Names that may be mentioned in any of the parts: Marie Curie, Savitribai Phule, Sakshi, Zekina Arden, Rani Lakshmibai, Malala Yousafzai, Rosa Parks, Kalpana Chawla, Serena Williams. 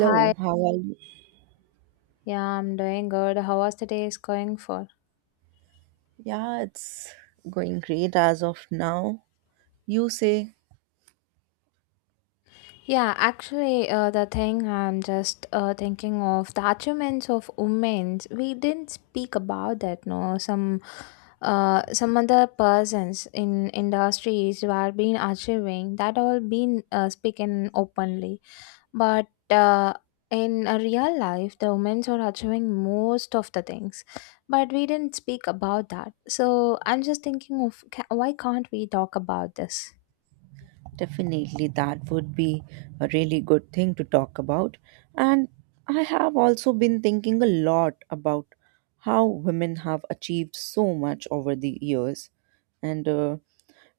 Hi, how are you? yeah, I'm doing good. How was the day is going for? Yeah, it's going great as of now. You say Yeah, actually, the thing I'm just thinking of the achievements of women. We didn't speak about that, no. Some other persons in industries who are been achieving that all been speaking openly. But In a real life the women are achieving most of the things, but we didn't speak about that, so I'm just thinking of why can't we talk about this. definitely that would be a really good thing to talk about. And I have also been thinking a lot about how women have achieved so much over the years. And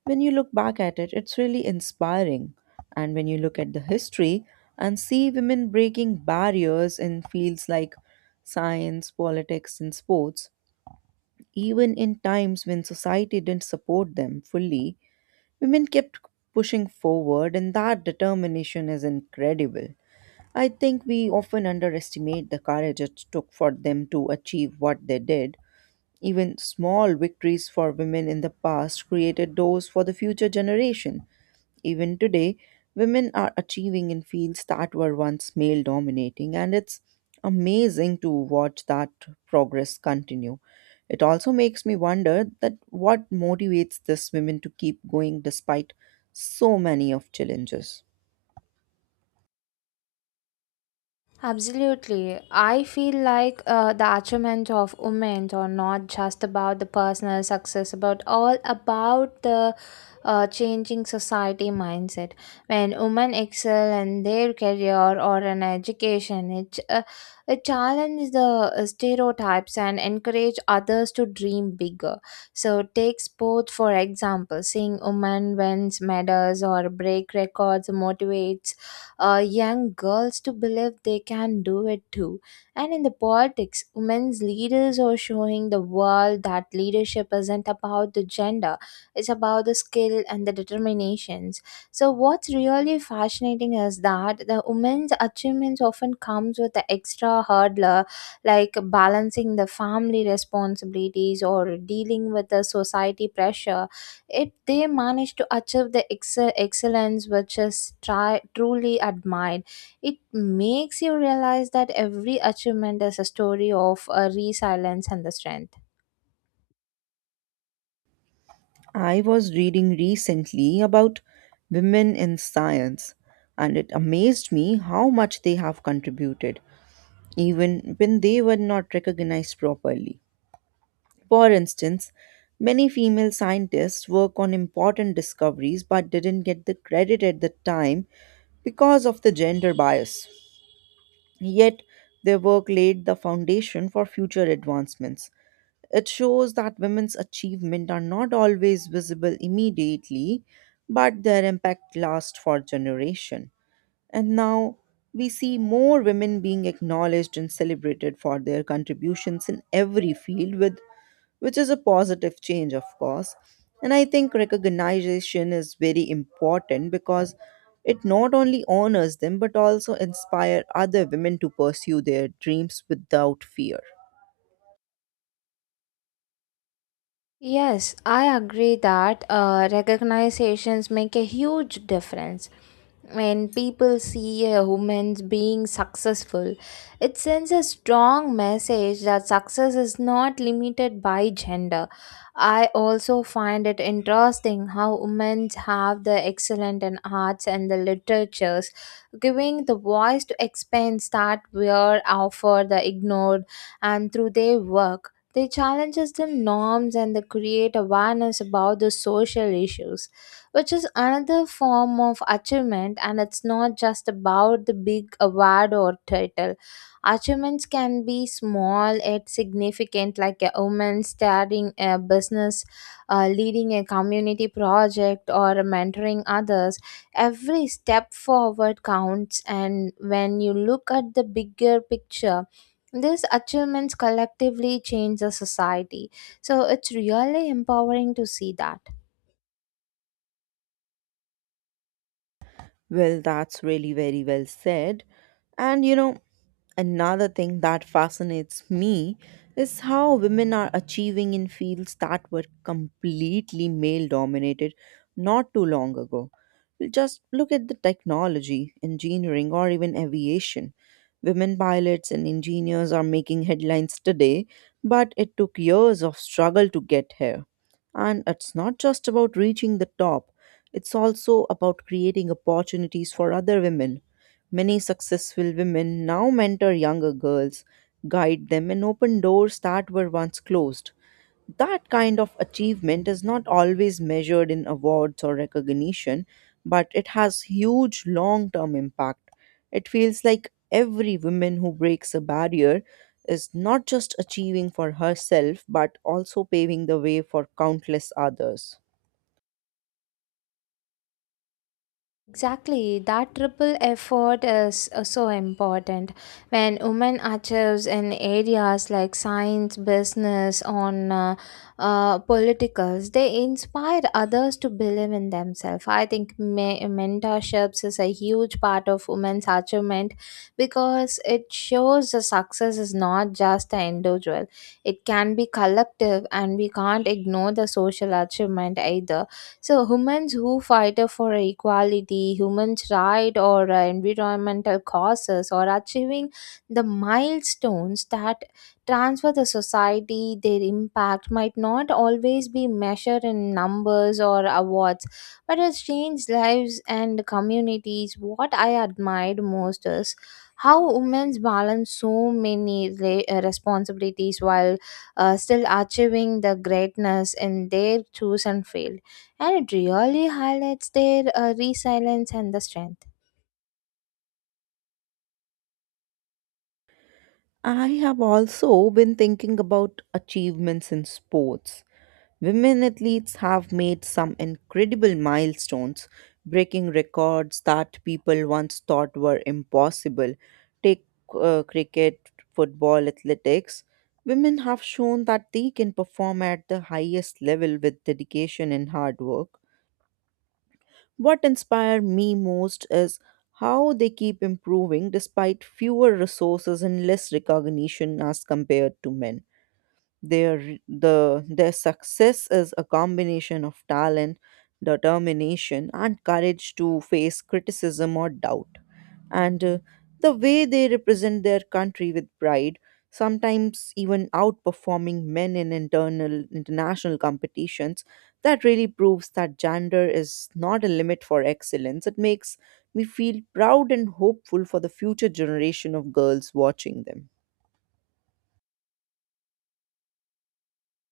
When you look back at it, it's really inspiring. And when you look at the history and see women breaking barriers in fields like science, politics, and sports, even in times when society didn't support them fully, women kept pushing forward, and that determination is incredible. I think we often underestimate the courage it took for them to achieve what they did. Even small victories for women in the past created doors for the future generation. Even today, women are achieving in fields that were once male dominating, and it's amazing to watch that progress continue. It also makes me wonder that what motivates these women to keep going despite so many of challenges. Absolutely. I feel like the achievement of women are not just about the personal success, but all about the changing society mindset. When women excel in their career or in education, it challenges the stereotypes and encourage others to dream bigger. So, take sports for example. Seeing women wins medals or break records motivates young girls to believe they can do it too. And in the politics, women's leaders are showing the world that leadership isn't about the gender, it's about the skill and the determinations. So what's really fascinating is that the women's achievements often comes with the extra hurdler, like balancing the family responsibilities or dealing with the society pressure. Yet they managed to achieve the excellence, which is truly admired. It makes you realize that every achievement is a story of a resilience and the strength. I was reading recently about women in science, and it amazed me how much they have contributed, even when they were not recognized properly. For instance, many female scientists work on important discoveries but didn't get the credit at the time because of the gender bias. Yet, their work laid the foundation for future advancements. It shows that women's achievements are not always visible immediately, but their impact lasts for generations. And now we see more women being acknowledged and celebrated for their contributions in every field with which is a positive change, of course. And I think recognition is very important because it not only honors them but also inspire other women to pursue their dreams without fear. Yes, I agree that recognizations make a huge difference. When people see a woman being successful, it sends a strong message that success is not limited by gender. I also find it interesting how women have the excellent in arts and the literatures, giving the voice to expense that were offered the ignored, and through their work they challenges the norms and they create awareness about the social issues, which is another form of achievement. And it's not just about the big award or title. Achievements can be small yet significant, like a woman starting a business, leading a community project, or mentoring others. Every step forward counts, and when you look at the bigger picture, these achievements collectively change the society. So it's really empowering to see that. Well, that's really very well said. And you know, another thing that fascinates me is how women are achieving in fields that were completely male dominated not too long ago. Just look at the technology, engineering, or even aviation. Women pilots and engineers are making headlines today, but it took years of struggle to get here. And it's not just about reaching the top. It's also about creating opportunities for other women. Many successful women now mentor younger girls, guide them, and open doors that were once closed. That kind of achievement is not always measured in awards or recognition, but it has huge long term impact. It feels like every woman who breaks a barrier is not just achieving for herself, but also paving the way for countless others. Exactly, that triple effort is so important. When women achieves in areas like science, business, on politicals, they inspire others to believe in themselves. I think mentorships is a huge part of women's achievement, because it shows the success is not just an individual; it can be collective, and we can't ignore the social achievement either. So humans who fight for equality, humans' right, or environmental causes, or achieving the milestones that transfer the society, their impact might not always be measured in numbers or awards, but has changed lives and communities. What I admired most is how women balance so many responsibilities while still achieving the greatness in their chosen field, and it really highlights their resilience and the strength. I have also been thinking about achievements in sports. Women athletes have made some incredible milestones, breaking records that people once thought were impossible. Take cricket, football, athletics. Women have shown that they can perform at the highest level with dedication and hard work. What inspired me most is how they keep improving despite fewer resources and less recognition as compared to men. Their success is a combination of talent, determination, and courage to face criticism or doubt. And The way they represent their country with pride, sometimes even outperforming men in internal international competitions, that really proves that gender is not a limit for excellence. It makes me feel proud and hopeful for the future generation of girls watching them.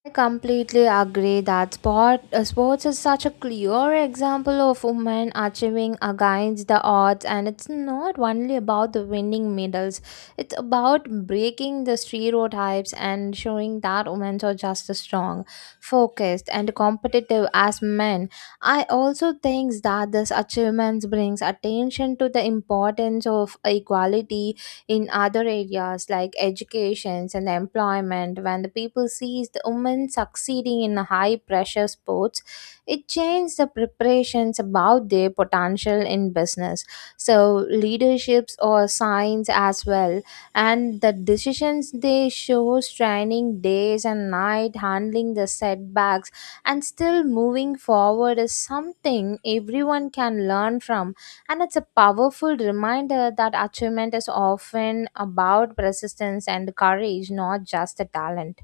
I completely agree that sports is such a clear example of women achieving against the odds, and it's not only about the winning medals, it's about breaking the stereotypes and showing that women are just as strong, focused, and competitive as men. I also think that this achievement brings attention to the importance of equality in other areas like education and employment. When the people sees the women succeeding in high pressure sports, it changes the preparations about their potential in business, so leaderships or signs as well. And the decisions they show training days and night, handling the setbacks and still moving forward, is something everyone can learn from. And it's a powerful reminder that achievement is often about persistence and courage, not just the talent.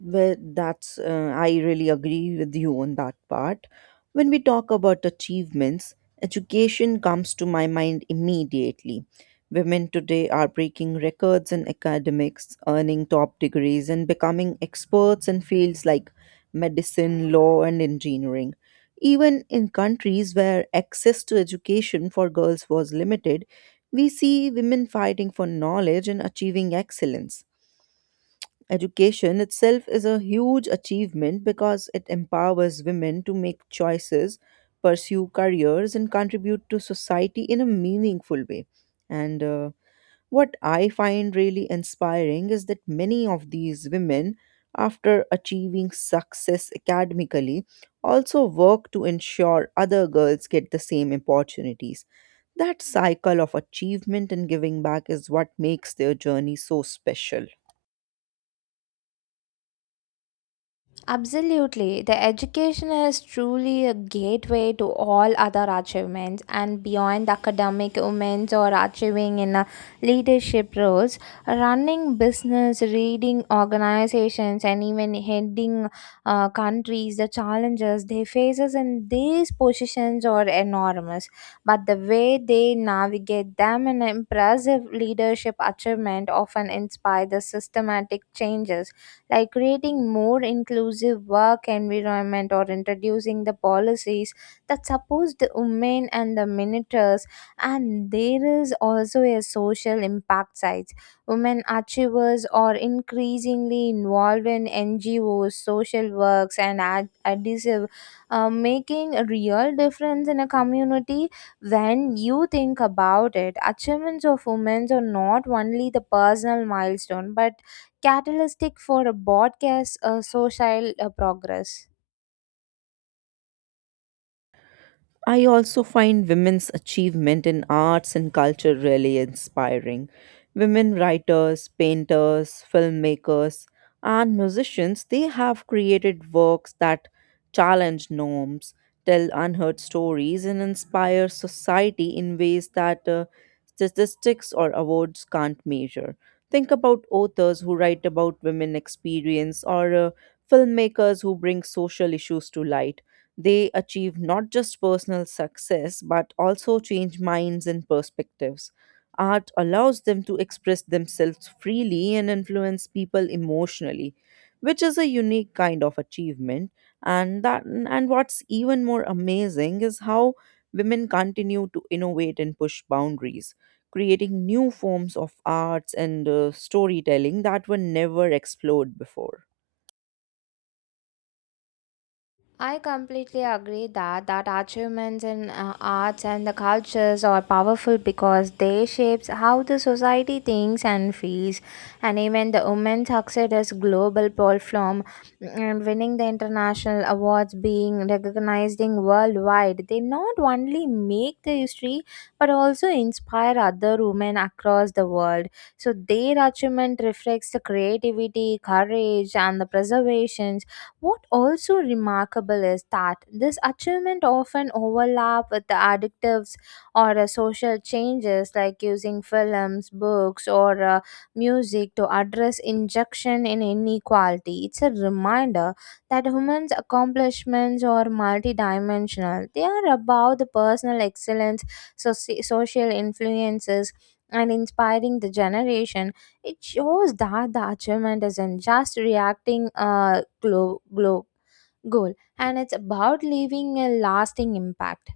I really agree with you on that part. When we talk about achievements, education comes to my mind immediately. Women today are breaking records in academics, earning top degrees, and becoming experts in fields like medicine, law, and engineering. Even in countries where access to education for girls was limited, we see women fighting for knowledge and achieving excellence. Education itself is a huge achievement because it empowers women to make choices, pursue careers, and contribute to society in a meaningful way. And What I find really inspiring is that many of these women, after achieving success academically, also work to ensure other girls get the same opportunities. That cycle of achievement and giving back is what makes their journey so special. Absolutely. The education is truly a gateway to all other achievements, and beyond academic moments or achieving in leadership roles, running business, leading organizations, and even heading countries, the challenges they faces in these positions are enormous. But the way they navigate them and impressive leadership achievement often inspire the systematic changes, like creating more inclusive work environment or introducing the policies that support the women and the minorities. And there is also a social impact side. Women achievers are increasingly involved in NGOs, social works, and adhesive, making a real difference in a community. When you think about it, achievements of women are not only the personal milestone but catalytic for a broadcast social progress. I also find women's achievement in arts and culture really inspiring. Women writers, painters, filmmakers, and musicians, they have created works that challenge norms, tell unheard stories, and inspire society in ways that statistics or awards can't measure. Think about authors who write about women experience or filmmakers who bring social issues to light. They achieve not just personal success, but also change minds and perspectives. Art allows them to express themselves freely and influence people emotionally, which is a unique kind of achievement. And what's even more amazing is how women continue to innovate and push boundaries, creating new forms of arts and storytelling that were never explored before. I completely agree that achievements in arts and the cultures are powerful because they shapes how the society thinks and feels. And even the women's success as global platform and winning the international awards, being recognized in worldwide, they not only make the history but also inspire other women across the world. So their achievement reflects the creativity, courage, and the preservations. What also remarkable is that this achievement often overlap with the addictives or social changes, like using films, books, or music to address injection in inequality. It's a reminder that humans' accomplishments are multidimensional. They are about the personal excellence, social influences, and inspiring the generation. It shows that the achievement isn't just reacting a glow goal, and it's about leaving a lasting impact.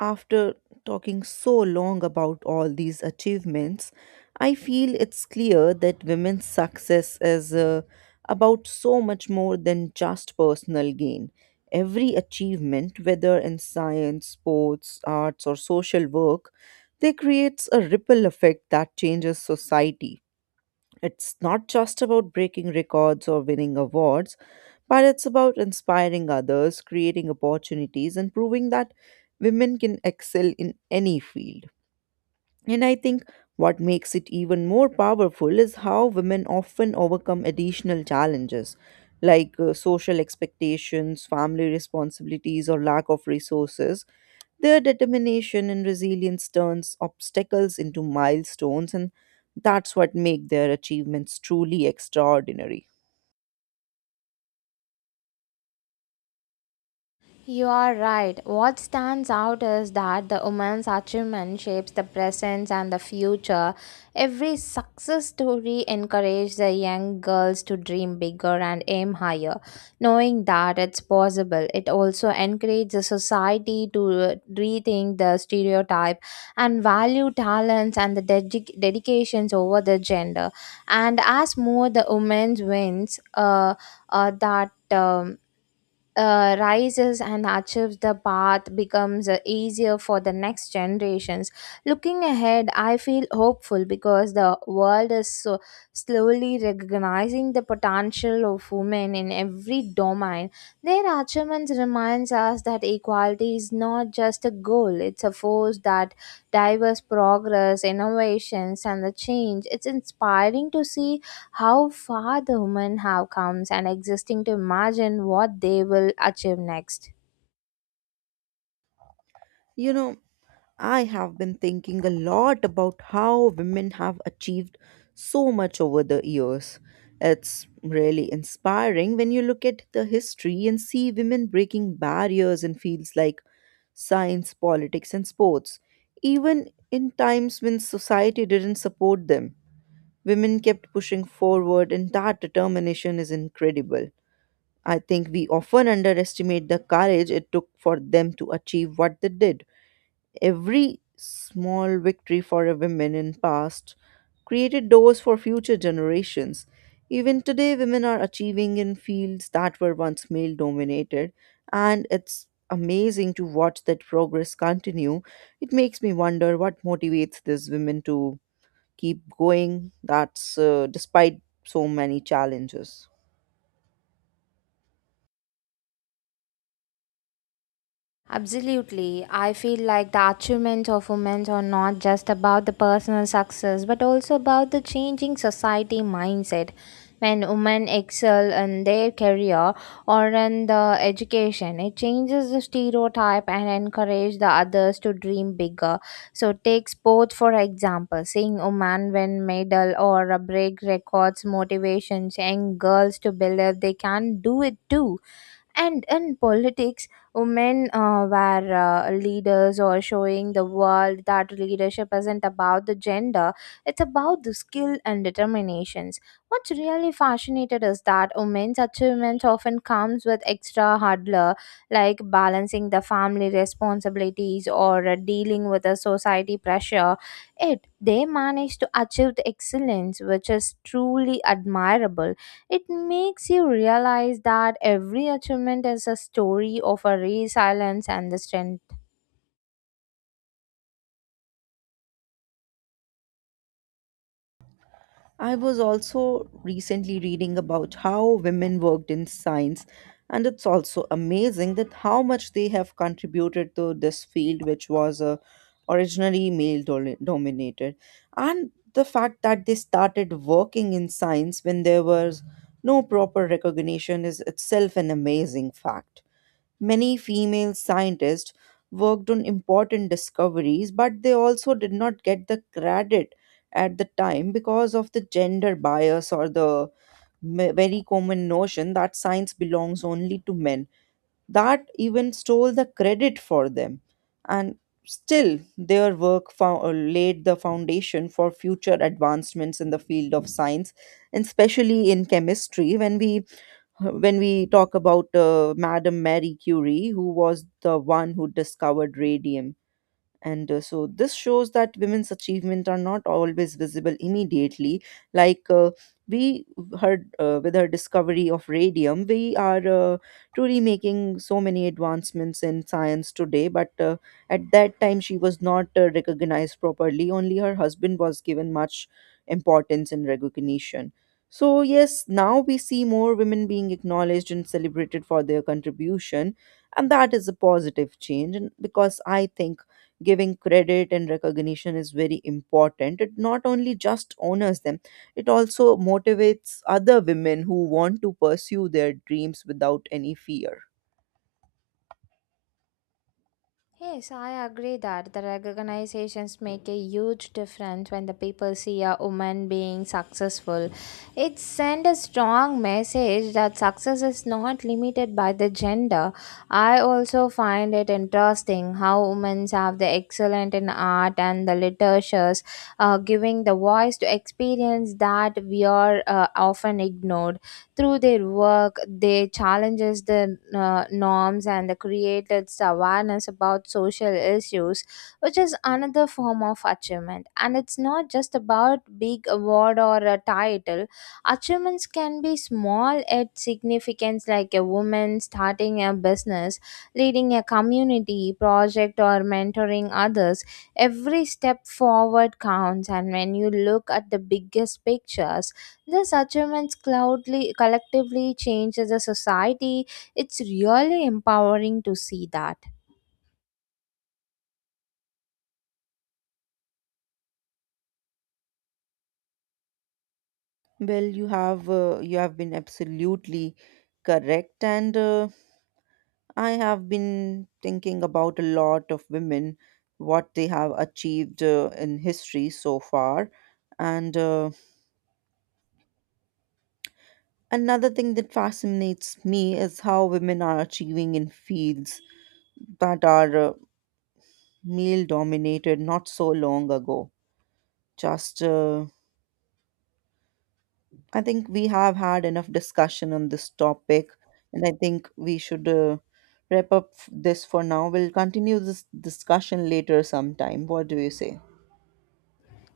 After talking so long about all these achievements, I feel it's clear that women's success is about so much more than just personal gain. Every achievement, whether in science, sports, arts, or social work, they creates a ripple effect that changes society. It's not just about breaking records or winning awards, but it's about inspiring others, creating opportunities, and proving that women can excel in any field. And I think what makes it even more powerful is how women often overcome additional challenges like social expectations, family responsibilities, or lack of resources. Their determination and resilience turns obstacles into milestones, and that's what make their achievements truly extraordinary. You are right. What stands out is that the woman's achievement shapes the present and the future. Every success story encourages the young girls to dream bigger and aim higher. Knowing that it's possible, it also encourages the society to rethink the stereotype and value talents and the dedications over the gender. And as more the women wins, that. Rises and achieves, the path becomes easier for the next generations. Looking ahead, I feel hopeful because the world is so slowly recognizing the potential of women in every domain. Their achievements reminds us that equality is not just a goal; it's a force that diverse progress, innovations, and the change. It's inspiring to see how far the women have come and existing to imagine what they will achieve next. You know, I have been thinking a lot about how women have achieved so much over the years. It's really inspiring when you look at the history and see women breaking barriers in fields like science, politics, and sports, even in times when society didn't support them. Women kept pushing forward, and that determination is incredible. I think we often underestimate the courage it took for them to achieve what they did. Every small victory for a woman in past created doors for future generations. Even today, women are achieving in fields that were once male dominated, and it's amazing to watch that progress continue. It makes me wonder what motivates these women to keep going, that's despite so many challenges. Absolutely. I feel like the achievements of women are not just about the personal success, but also about the changing society mindset. When women excel in their career or in the education, it changes the stereotype and encourage the others to dream bigger. So take sports for example, seeing women win medal or break records motivations young girls to believe they can do it too. And in politics, women were leaders or showing the world that leadership isn't about the gender, it's about the skill and determinations. What's really fascinated is that women's achievement often comes with extra hurdler, like balancing the family responsibilities or dealing with the society pressure. It they manage to achieve the excellence, which is truly admirable. It makes you realize that every achievement is a story of a resilience and the strength. I was also recently reading about how women worked in science, and it's also amazing that how much they have contributed to this field which was originally dominated. And the fact that they started working in science when there was no proper recognition is itself an amazing fact. Many female scientists worked on important discoveries, but they also did not get the credit at the time because of the gender bias or the very common notion that science belongs only to men. That even stole the credit for them. And still, their work laid the foundation for future advancements in the field of science, and especially in chemistry, when we talk about Madame Marie Curie, who was the one who discovered radium. And uh, so this shows that women's achievements are not always visible immediately. Like we heard, with her discovery of radium we are truly making so many advancements in science today, but at that time she was not recognized properly. Only her husband was given much importance and recognition. So yes, now we see more women being acknowledged and celebrated for their contribution, and that is a positive change. And because I think giving credit and recognition is very important, it not only just honors them, it also motivates other women who want to pursue their dreams without any fear. Yes, I agree that the recognizations make a huge difference when the people see a woman being successful. It sends a strong message that success is not limited by the gender. I also find it interesting how women have the excellent in art and the literatures, giving the voice to experience that we are often ignored. Through their work, they challenges the norms and they created awareness about social issues, which is another form of achievement. And it's not just about big award or a title. Achievements can be small yet significant, like a woman starting a business, leading a community project, or mentoring others. Every step forward counts, and when you look at the biggest pictures, these achievements cloudly, collectively change as a society. It's really empowering to see that. You have been absolutely correct, and I have been thinking about a lot of women, what they have achieved in history so far. And Another thing that fascinates me is how women are achieving in fields that are male dominated not so long ago. Just, uh, I think we have had enough discussion on this topic, and I think we should wrap up this for now. We'll continue this discussion later sometime. What do you say?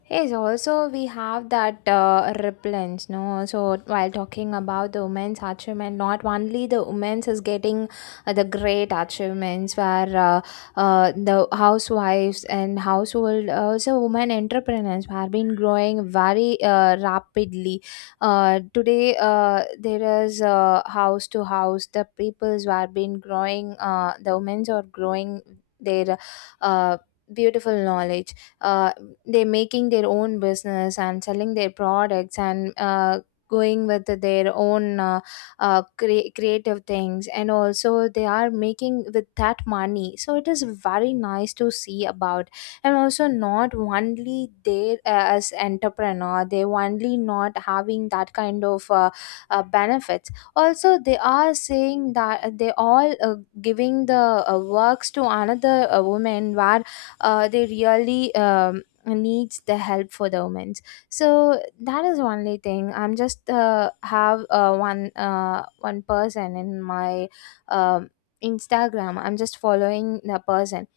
Yes, also we have that repellence, no? So while talking about the women's achievement, not only the women's is getting the great achievements, where the housewives and household, also women entrepreneurs have been growing very rapidly. Today, there is, house to house, the peoples who have been growing, the women's are growing their uh, beautiful knowledge. uh, they're making their own business and selling their products, and going with their own creative things, and also they are making with that money, so it is very nice to see about. And also, not only they, as entrepreneur, they only not having that kind of benefits, also they are saying that they all giving the works to another woman where they really needs the help for the women. So that is only thing, I'm just have one person in my um, Instagram, I'm just following the person.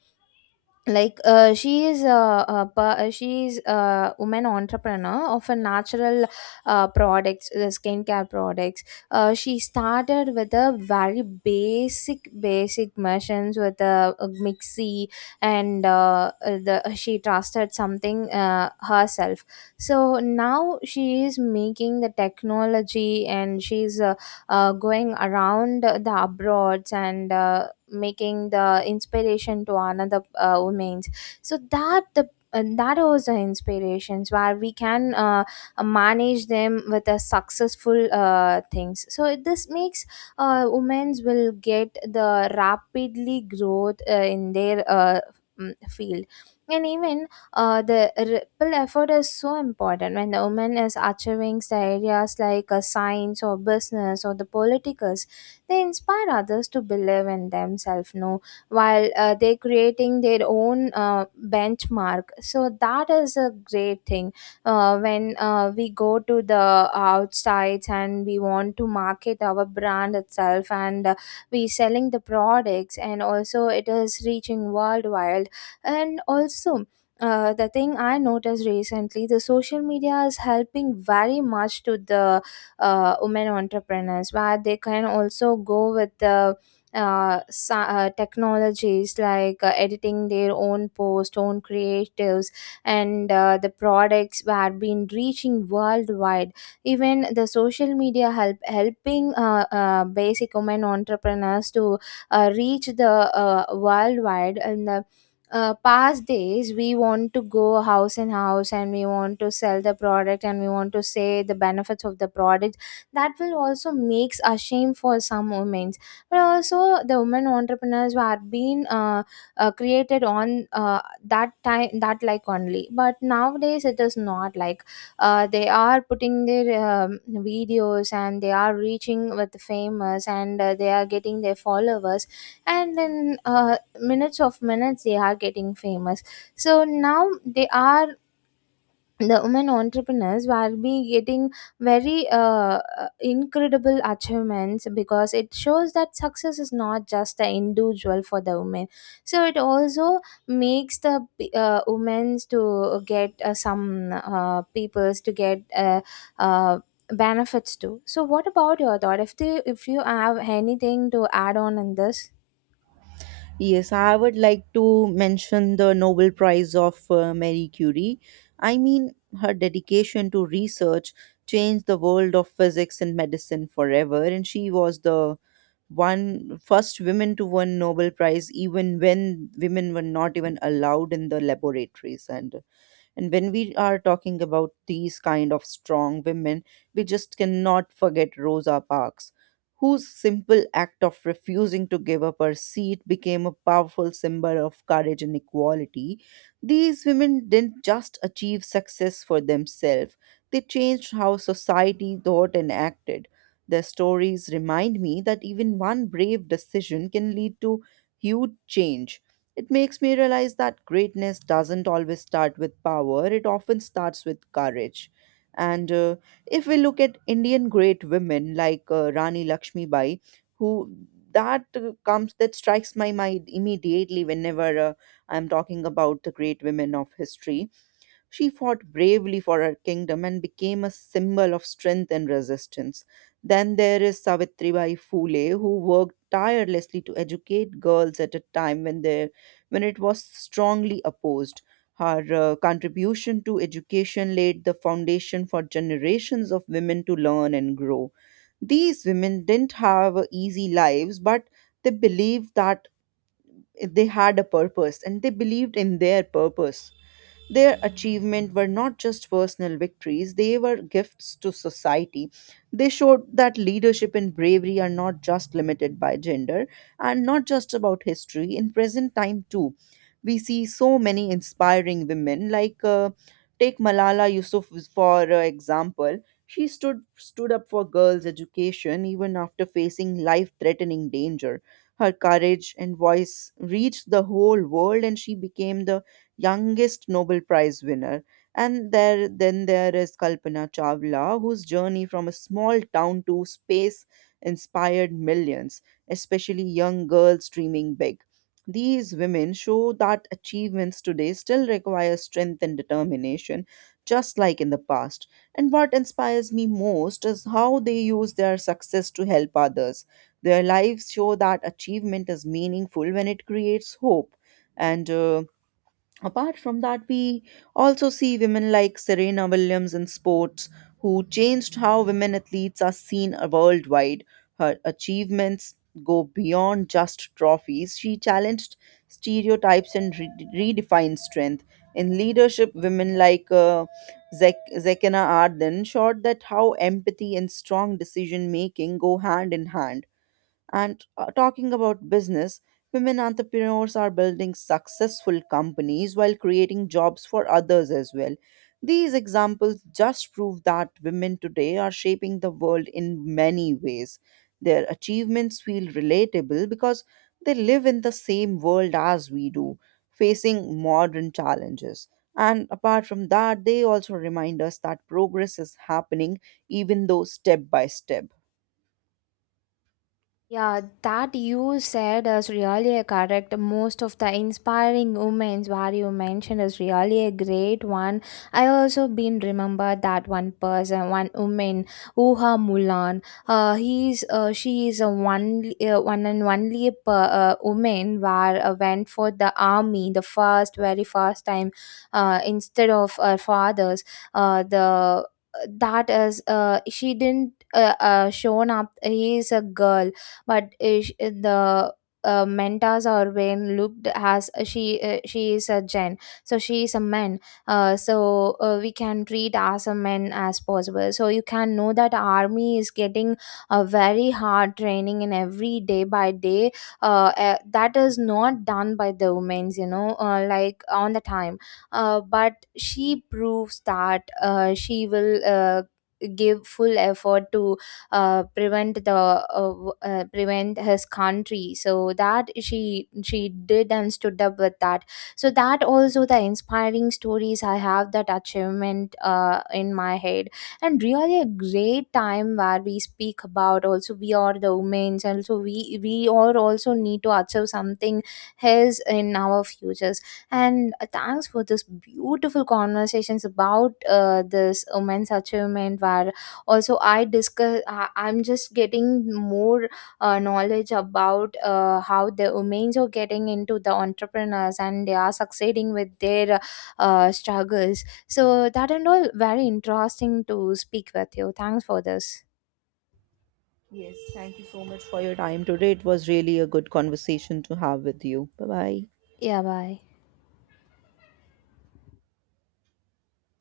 Like she is a woman entrepreneur of a natural products, skincare products. She started with a very basic machines with a mixie. And the she trusted something herself. So now she is making the technology, and she's going around the abroads, and making the inspiration to another women's. So that the, and that was the inspirations where we can manage them with a successful things, so this makes women's will get the rapidly growth in their field. And even the ripple effort is so important when the woman is achieving the areas like science or business or the political. They inspire others to believe in themselves, no, while they creating their own benchmark. So that is a great thing. When we go to the outsides and we want to market our brand itself, and we selling the products, and also it is reaching worldwide, and also the thing I noticed recently, the social media is helping very much to the women entrepreneurs where they can also go with the technologies like editing their own post, own creatives, and the products were been reaching worldwide. Even the social media helping basic women entrepreneurs to reach the worldwide. In the past days, we want to go house in house, and we want to sell the product, and we want to say the benefits of the product. That will also makes a shame for some women. But also the women entrepreneurs who have been created on that time, that like only, but nowadays it is not like they are putting their videos, and they are reaching with the famous, and they are getting their followers. And in minutes of minutes they are getting famous. So now they are, the women entrepreneurs will be getting very incredible achievements, because it shows that success is not just the individual for the women. So it also makes the women to get some peoples to get uh, benefits too. So what about your thought, if you have anything to add on in this? Yes, I would like to mention the Nobel Prize of Marie Curie. I mean, her dedication to research changed the world of physics and medicine forever, and she was the one first woman to win Nobel Prize, even when women were not even allowed in the laboratories. And when we are talking about these kind of strong women, we just cannot forget Rosa Parks, whose simple act of refusing to give up her seat became a powerful symbol of courage and equality. These women didn't just achieve success for themselves, they changed how society thought and acted. Their stories remind me that even one brave decision can lead to huge change. It makes me realize that greatness doesn't always start with power, it often starts with courage. And If we look at Indian great women like Rani Lakshmibai, who that comes that strikes my mind immediately whenever I'm talking about the great women of history, she fought bravely for her kingdom and became a symbol of strength and resistance. Then there is Savitribai Phule, who worked tirelessly to educate girls at a time when it was strongly opposed. Her contribution to education laid the foundation for generations of women to learn and grow. These women didn't have easy lives, but they believed that they had a purpose and they believed in their purpose. Their achievement were not just personal victories, they were gifts to society. They showed that leadership and bravery are not just limited by gender and not just about history, in present time too. We see so many inspiring women like take Malala Yousafzai for example. She stood up for girls' education even after facing life-threatening danger. Her courage and voice reached the whole world, and she became the youngest Nobel Prize winner. Then there is Kalpana Chawla, whose journey from a small town to space inspired millions, especially young girls dreaming big. These women show that achievements today still require strength and determination, just like in the past. And what inspires me most is how they use their success to help others. Their lives show that achievement is meaningful when it creates hope. And Apart from that, we also see women like Serena Williams in sports, who changed how women athletes are seen worldwide. Her achievements go beyond just trophies. She challenged stereotypes and redefined strength. In leadership, women like Zekina Arden showed that how empathy and strong decision making go hand in hand. And talking about business, women entrepreneurs are building successful companies while creating jobs for others as well. These examples just prove that women today are shaping the world in many ways. Their achievements feel relatable because they live in the same world as we do, facing modern challenges. And apart from that, they also remind us that progress is happening, even though step by step. Yeah, that you said is really correct. Most of the inspiring women's what you mentioned is really a great one. I also been remember that one person, one woman, Uha Mulan. He's she is a one and only woman where went for the army the first very first time. Instead of her fathers, the that is, she didn't shown up. He is a girl, but ish, the mentors are when looked as, she is a gen, so she is a man. So we can treat as a man as possible, so you can know that army is getting a very hard training in every day by day. That is not done by the women's, you know, like on the time. But she proves that she will give full effort to prevent the prevent his country, so that she did and stood up with that. So that also the inspiring stories I have that achievement in my head. And really a great time where we speak about, also we are the women, and so we all also need to achieve something his in our futures. And thanks for this beautiful conversations about this women's achievement where also I discuss, I'm just getting more knowledge about how the women's are getting into the entrepreneurs, and they are succeeding with their struggles, so that, and all very interesting to speak with you. Thanks for this. Yes, thank you so much for your time today. It was really a good conversation to have with you. Bye bye. Yeah, bye.